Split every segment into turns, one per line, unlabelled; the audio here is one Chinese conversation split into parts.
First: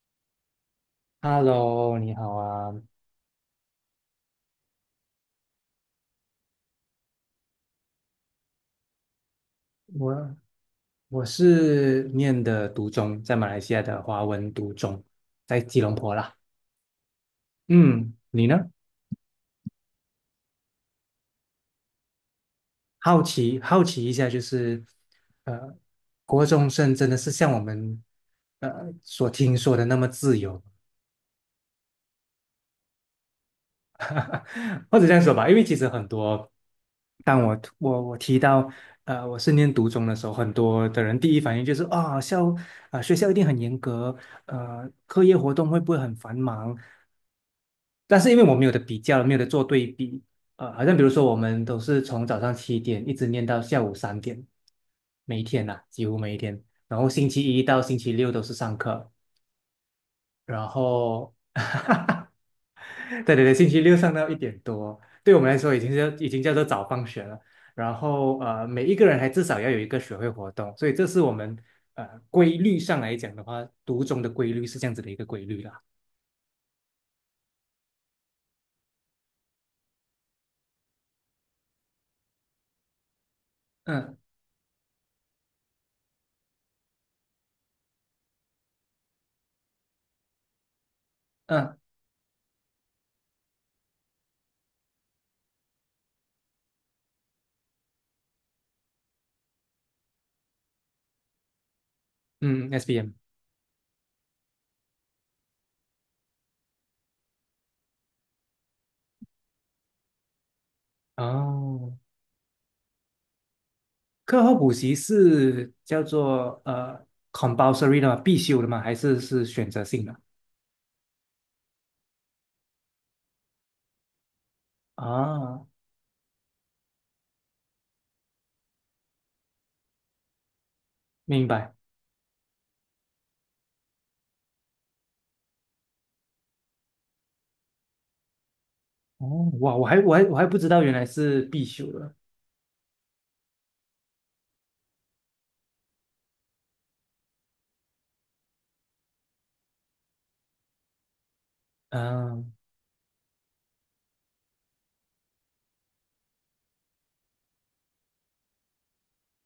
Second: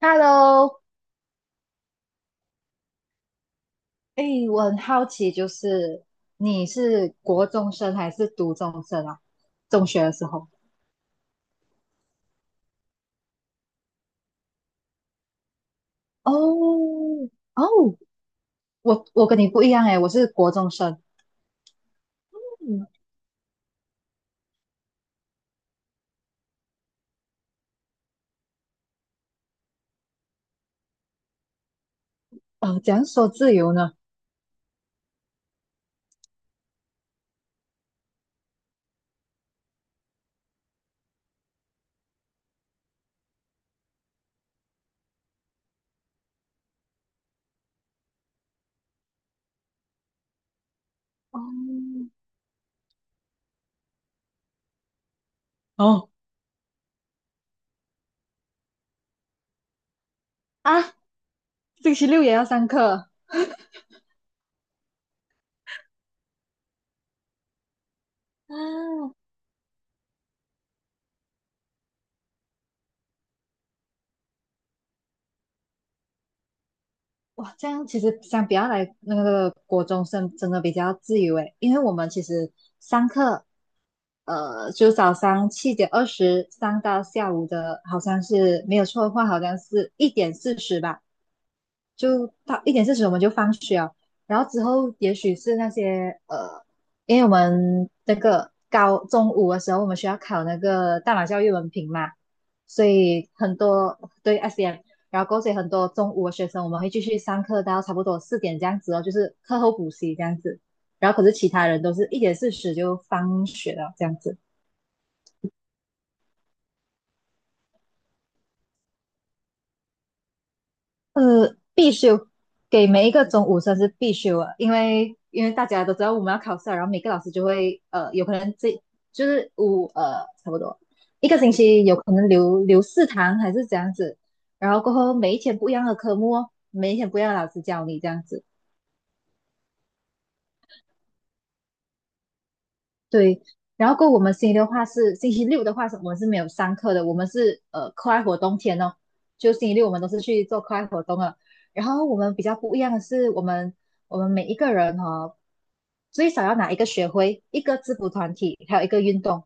Hello，
Hello，你好啊，
哎，我很好奇，就是你是国中生还是读中生啊？中学的时
我
候？
我是念的读中，在马来西亚的华文读中，在吉隆坡啦。
哦哦，
嗯，你呢？
我跟你不一样哎，我是国中生。嗯，
好奇好奇一下，就是呃，国中生真的是像我们所听说的那么自由？
怎样说自由呢？
或者这样说吧，因为其实很多，当我提到我是念读中的时候，很多的人第一反应就是啊、校啊、学校一定很严格，课业活动会不会很繁忙？但是因为我没有的比较，没有的做对比，好像比如说我们都是
哦
从早上七点一直念到下午三点，每一天呐、几
哦，
乎每一天。然后星期一到星期六都是上课，然
啊，
后，
星期六 也要上课。
对对对，星期六上到一点多，对我们来说已经叫做早放学了。然后每一个人
啊！
还至少要有一个学会活动，所以这是我们规律上来讲的话，读中的规律是这样子的一个规律啦。
哇，这样其实相比较来，那个国中生真的比较自由诶。因为我们其实上课
嗯
就早上七点二十上到下午的，好像是没有错的话，好像是一点四十吧，
嗯
就到一点四十我们就放学了。然后之后也许是那些因为我们那个高中午的时候，我们需要考那个大马教育文凭嘛，
嗯
所
，SBM
以很多对 SM，然后过后所以很多中午的学生我们会继续上课到差不多四点这样子哦，就是课后补习这样子。然后可是其他人都
哦，
是一点四十就放学了这样子。
课后补习是叫做compulsory 的吗？必修的吗？还是是选择性的？
必修，给每一个中五生是必修啊。因为大
啊，
家都知道我们要考试了，然后每个老师就会有可能这就是五差不多一个
明
星
白。
期有可能留四堂还是这样子，然后过后每一天不一样的科目哦，每一天不一样的老师教你这样子。
哦，哇，我还不知道原来是必修的。
对，然后过后我们星期六的话是，我们是没有上课的，我们是课外活动天哦，就星期六我们都是去做课外活动了。然后我们比
嗯，
较不一样的是，我们每一个人哦，最少要拿一个学会、一个制服团体，还有一个运动，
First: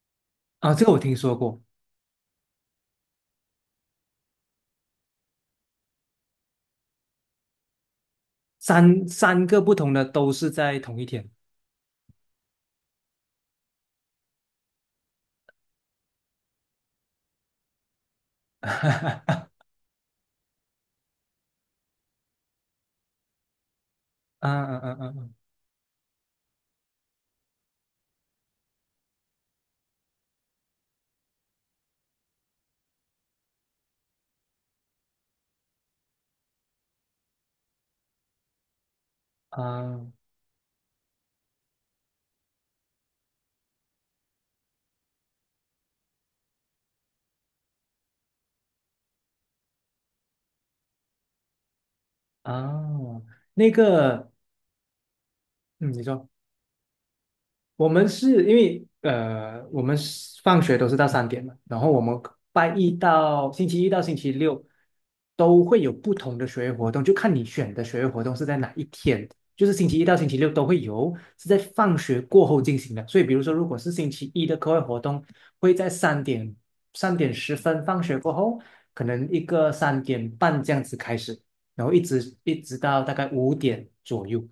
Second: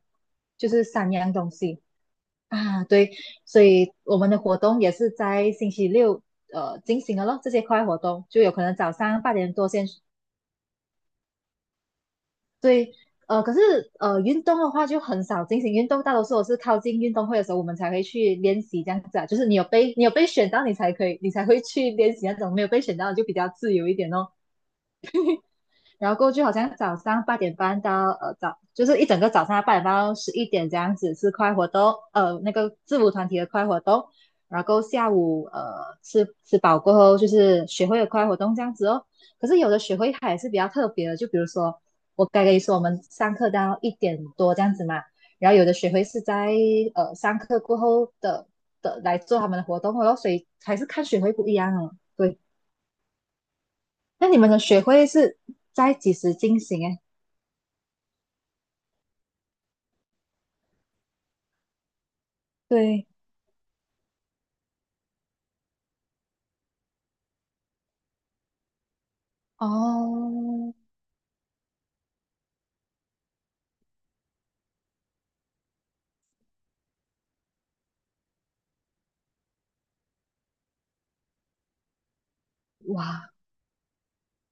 就
啊，
是
这个我
三
听
样
说
东
过，
西啊。对，所以我们的活动也是在星期六进行的咯，这些课外活动就有可能早上八
三
点
个
多
不
先。
同的都是在同一天。
对，可是运动的话就很少进行运动，大多数我是靠近运动会的时候，我们才会去练习这样子啊。就是你有被选到，你才可以，你才会去练习那种；没有被选到就比较自由一点哦。
啊啊啊啊
然后过去好像早上八点半到早，就是一整个早上八点半到十一点这样子是快活动，那个制服团体的快活动。然后下午吃饱过后就是学会的快活动这样子哦。可是
啊
有的学
啊！
会它也是比较特别的，就比如说我刚跟你说我们上课到一点多这样子嘛，然后有的学会是在上课过后的来做他们的活动哦，所以还是看学会不一样哦。对，
啊那
那
个，
你们的学会是
嗯，
在
你
几
说。
时进行诶？
我们是因为我们是放学都是到三点嘛，然后我们拜一
对，
到星期一到星期六都会有不同的学业活动，就看你选的学业活动是在哪一天，就是星期一到星期六都
哦，
会有，是在放学过后进行的。所以，比如说，如果是星期一的课外活动，会在三点十分放学过后，可能一个三点半这样子开始，然后一直到大
哇，
概五点左右。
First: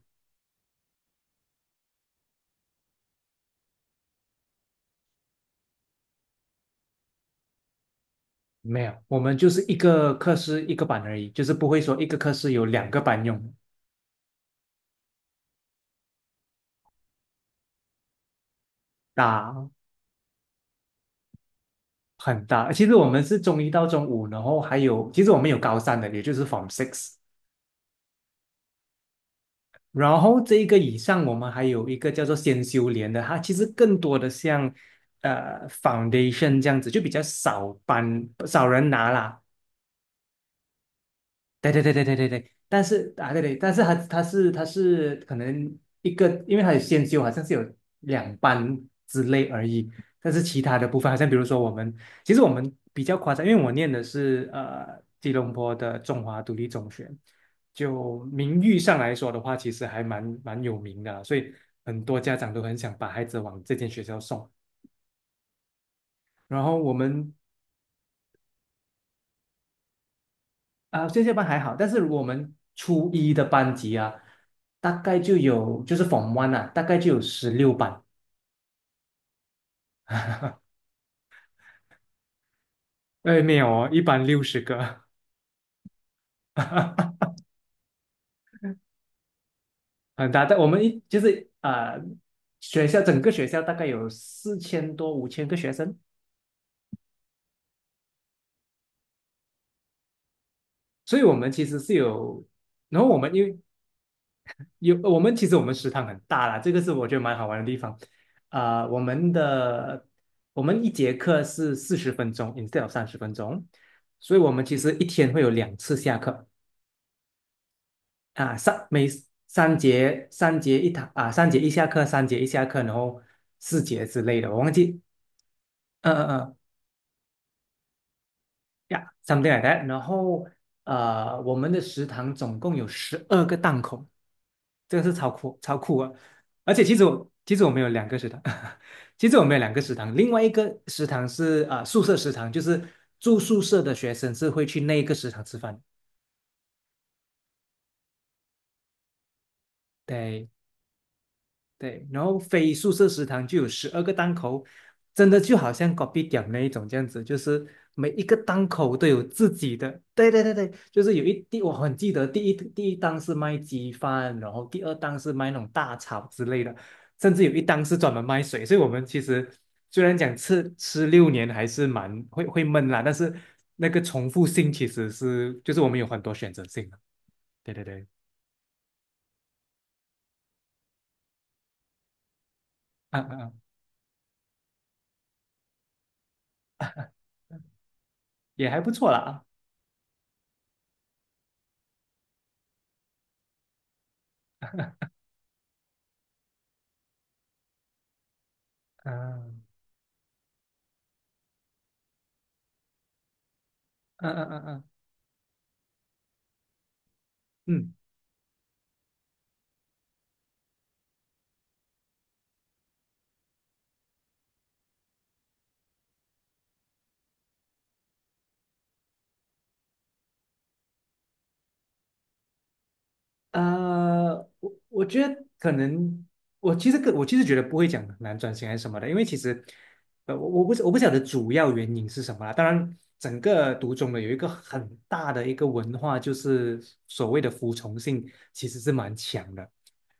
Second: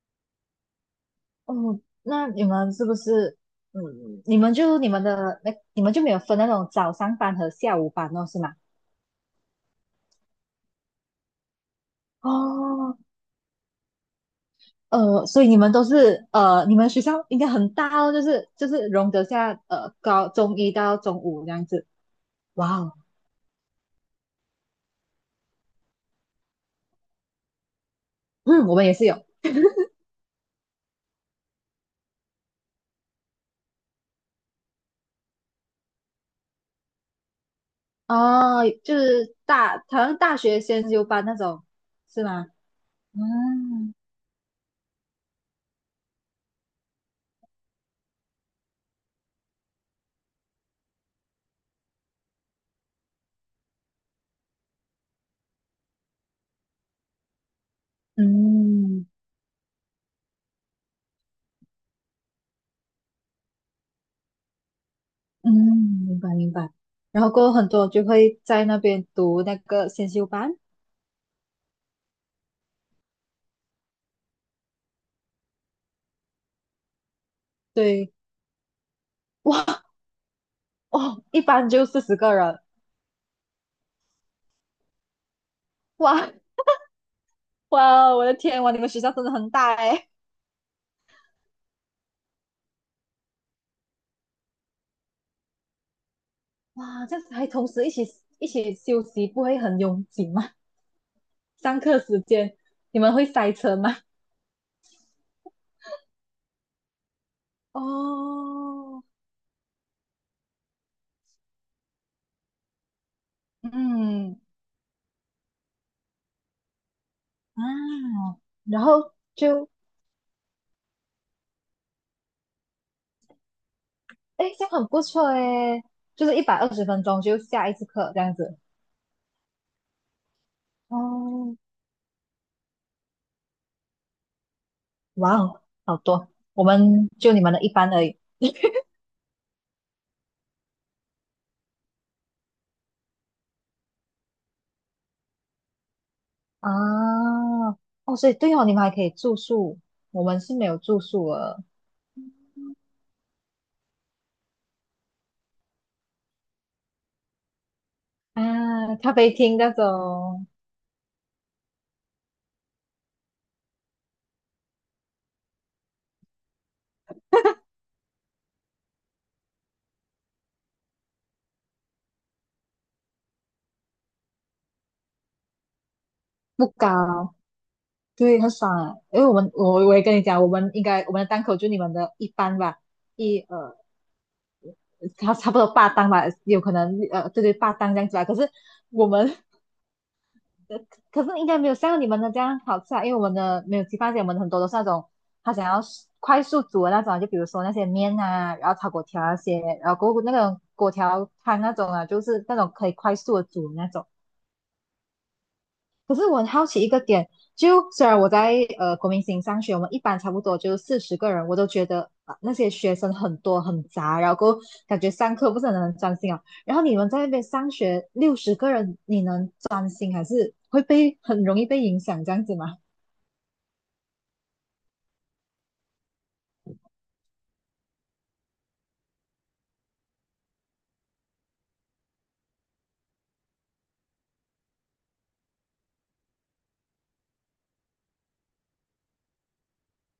哦，那你们是不是，嗯，你们就没有分那种早上班和下午班哦，是吗？
没有，我们就是一个课室一个班而已，就是不会说一个课室有两
哦，
个班用，
所以你们都是，你们学校应该很大哦，就是容得下，
大
高中一到中五这样子。
很大。
哇
其
哦，
实我们是中一到中五，然后还有，其实我们有高三的，也就是 Form Six。
嗯，我们也是有。
然后这一个以上，我们还有一个叫做先修连的，它其实更多的像呃 Foundation 这样子，就比较少班
哦，
少人
就
拿
是
啦。
大，好像大学先修班那种，
对对对对对
是
对
吗？
对，但是啊对对，但是
嗯
他是可能一个，因为他有先修，好像是有两班之类而已。但是其他的部分，好像比如说我们，其实我们比较夸张，因为我念的是吉隆坡的中华独立中学，就名誉上
嗯。
来说的话，其实还蛮有名的啊所以很多家长都很想把孩子往这间学校送。
嗯，明白明
然
白。
后我
然后
们
过后很多就会在那边读那个先修班。
啊，线下班还好，但是我们初一的班级啊，大概就有就是 Form One 啊，大概就有十六班。
对，哇哦，一班就四十个人，
哎，没有哦，一班六十个，
哇 哇，我的天。哇，你们学校真的很大哎。
很大。但我们一就是啊、呃学校整个学校大概有四千多五千个学生，
哇，这样子还同时一起休息，不会很拥挤吗？
所以我们其实
上
是
课时
有。
间你
然后
们
我
会
们因
塞
为
车吗？
有呃我们其实我们食堂很大啦，这个是我觉得蛮好玩的地方。啊、
哦，
我们一节课是四十分钟，instead of 三十分钟，所
嗯
以我们其实一天会有两次下课
啊，
啊，
然后就
三节一堂啊，三节一下课，然后四节之类
哎，
的，
诶
我
这样
忘
很
记，
不错哎，
嗯
就
嗯
是一百
嗯
二十分钟就下一次课这样子。
呀，something like that。然后我
哦，
们的食堂总共有十二个档口，这个是
哇哦，
超
好
酷啊！
多，我
而且
们就你们
其
的
实
一
我们有
般而
两
已
个食堂，其实我们有两个食堂，另外一个食堂是啊、宿舍食堂，就是住宿舍的学生是会去那一个食堂吃饭。
啊。哦，所以对哦，你们还可以住宿，我们
对，
是没有住宿的
对，然后非宿舍食堂就有十二个档口，真的就好像隔壁 p 那一种这样子，就是每一个档
啊。
口都
咖
有
啡
自
厅那
己的。对对
种
对对，就是有一第我很记得第一档是卖鸡饭，然后第二档是卖那种大炒之类的，甚至有一档是专门卖水。所以我们其实虽然讲吃六年还是会闷啦，但是那个重复性其实是就是我们有很多选择
不
性的。
高，
对对对，
对，很爽。啊。因为我们我也跟你讲，我们应该我们的档口就你们的一般吧，
嗯嗯
一
嗯，
差不多八档吧，有可能对对，八档这样子吧。可是
也还不
我
错
们
啦。
可是应该没有像你们的这样好吃啊。因为我们的没有鸡饭蟹，我们很多都是那种他想要快速煮的那种啊，就比如说那些面啊，然后炒粿
啊，
条啊那些，
嗯
然后过后那种粿条汤那种啊，就是那种可以快速的煮的那种。
嗯嗯嗯。
可是我很好奇一个点，就
嗯
虽然我在国民型上学，我们一般差不多就四十个人，我都觉得、啊、那些学生很多很杂，然后感觉上课不是很能专心啊。然后你们在那边上学六十个人，你能专心还是会被很容易被影响这样子吗？
我我觉得可能，我其实觉得不会讲很难转型还是什么的，因为其实，我不晓得主要原因是什么啦。当然，整个读中的有一个很大的一个文化，就是所谓的服从性其实是蛮强的。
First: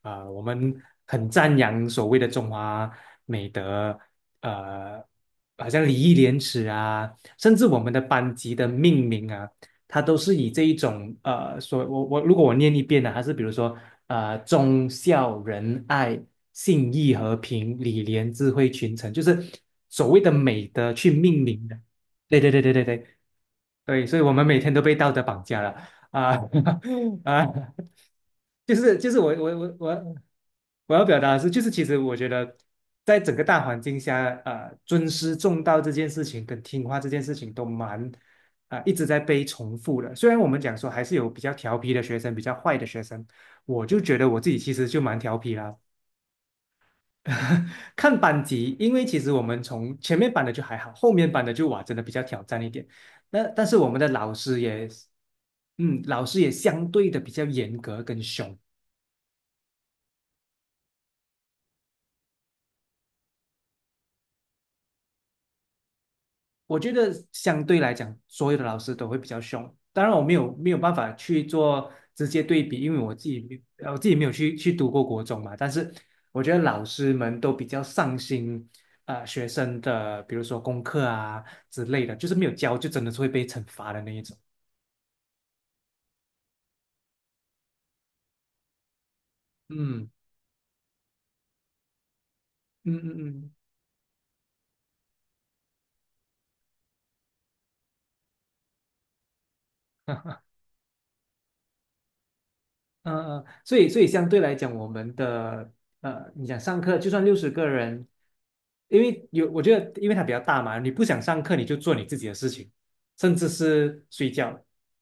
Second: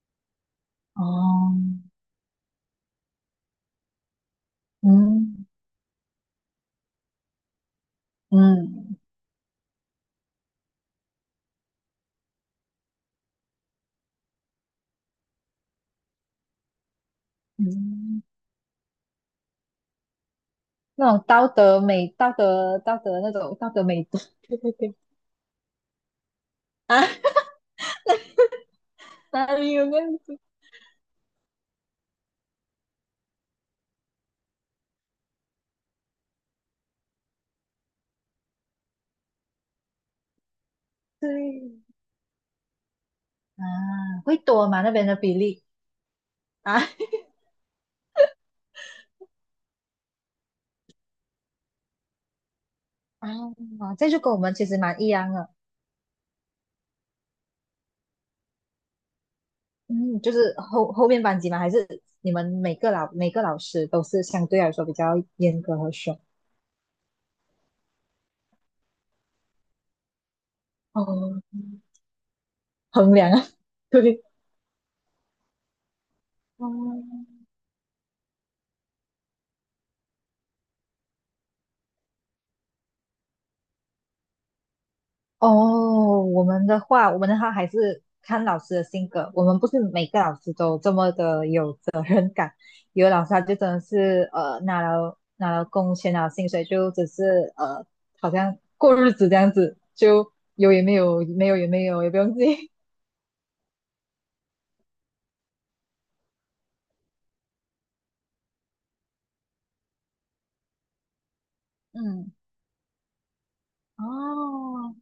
啊、我们很赞
哦，
扬所谓的中华美德，呃，
嗯
好像礼义廉耻啊，甚至我们的班级的
嗯
命名啊。他都是以这一种所我我如果我念一遍呢，还是比如说忠孝仁爱、信义和平、礼
嗯，
廉智慧群臣，就是所谓的美德去
那种
命
道
名的。
德美、道
对对对对
德
对
道
对
德那种道德美
对，所
德
以我们每天都被道德绑架了啊
啊，
啊！就是就是我
哪
我
里
我
有那
我
样子？
我要表达的是，就是其实我觉得，在整个大环境下，尊师重道这件事情跟听话这件事情都蛮一直在被重复的。虽然我们讲说还是有比较调
对
皮的学生，比较坏的学生，
啊，
我就觉得
会
我自己
多
其
吗？
实
那
就
边的
蛮
比
调皮
例
啦。
啊？
看班级，因为其实我们从前面班的就还好，后面班的就哇，真的比较挑战一点。
啊，
那但是我们的
这就
老
跟我们
师
其实
也，
蛮一样的，
嗯，老师也相对的比较严格跟凶。
嗯，就是后面班级嘛，还是你们每个老师都是相对来说比较严格和凶
我觉得相对来讲，所有的老师都会比较凶。当然，我没有办法
哦，
去做直接对比，因为我
衡
自
量
己
啊，
没有，我自己
对，
没有去去读过国中嘛。但是我觉得
哦，
老师们都比较上心，学生的比如说功课啊之类的，就是没有教就真的是会被惩罚的那一种。
哦，我们的话还是看老师的性格。我们不是每
嗯
个老师都这么的有责任感，
嗯
有的老师他就
嗯
真的是拿了工钱拿了薪水，就只是好像过日子这样子，就
嗯。
有也没有，没有也没有，也不用自己
嗯嗯，所以相对来讲，我们的你想上课，就算六十个人，因为有我觉得，因为它比较大嘛，你不想上课，你就做你自己
嗯。
的事情，甚至是睡觉，
哦，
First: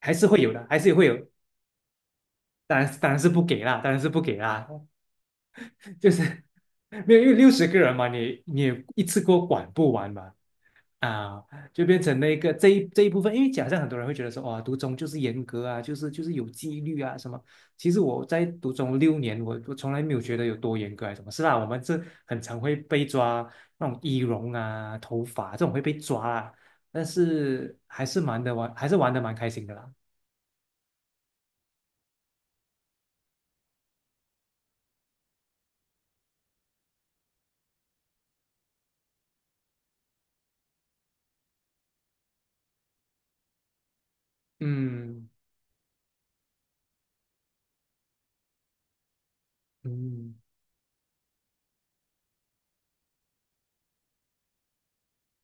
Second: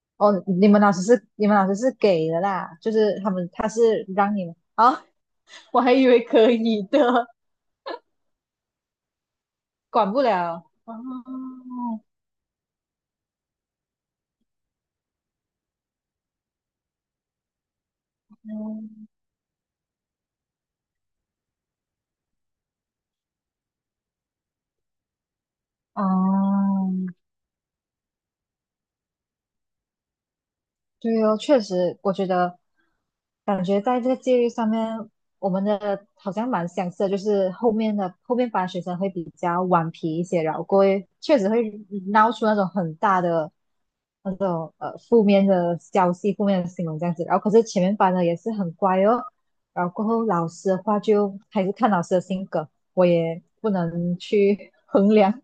还是
哦，
会有的，还是会有。
你们老师是给的啦，就是他们他
当然
是
是不
让
给
你们
啦，
啊，我还以
就
为
是
可以的，
没有，因为六十个人嘛，也一次过管不完
管不
嘛，
了。哦，
啊，就变成那个这一部分，因为假设很多人会觉得说，哇，读中就是严格啊，就是有纪律啊什么。其实我在读中
嗯
六年，我从来没有觉得有多严格还是什么。是啦，我们这很常会被抓那种仪容啊、头发这种会被抓啊，
哦，
但是还是蛮的玩，还是玩的蛮开心的啦。
对哦，确实。我觉得感觉在这个戒律上面，我们的好像蛮相似的。就是后面的后面班学生会比较顽皮一些，然后过会确实会闹出那种很大的那种负
嗯
面的消息、负面的新闻这样子。然后可是前面班的也是很乖哦，然后过后
嗯，
老师的话就还是看老师的性格，我也不能去 衡量。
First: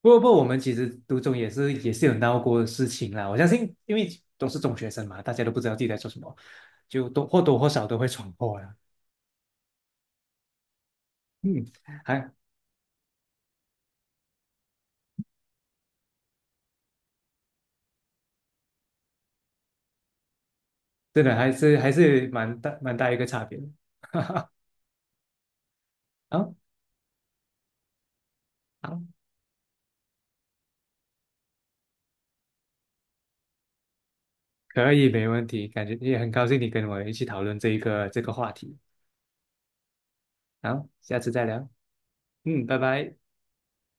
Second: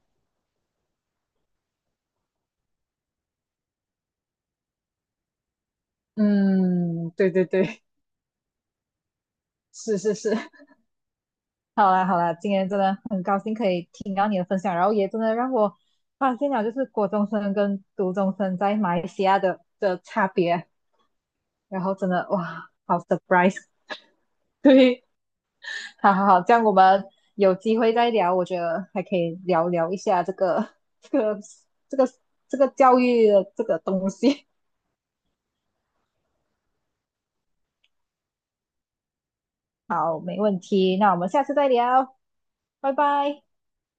不过我们其实读中也是有闹过的事情啦。我相信，因为都是中学生嘛，大家都不知道自己在做什么，就
嗯，对对
多或
对，
少都会闯祸啦。
是是是，
嗯，
好啦好
还
啦，今天真的很高兴可以听到你的分享，然后也真的让我发现了就是国中生跟读中生在马来西亚的差别。
真的
然
还
后真的
是
哇，
蛮
好
大一个差
surprise！
别的。
对，好好好，这
好，
样我们有机会再聊。我觉得还
好，
可以聊聊一下这个 这个这个这个教育的这个东西。
可以，没问题，感觉也很高兴你跟我一起讨论这个话题。
好，没问
好，
题，那我
下
们
次
下
再
次
聊。
再聊，
嗯，拜
拜
拜。
拜。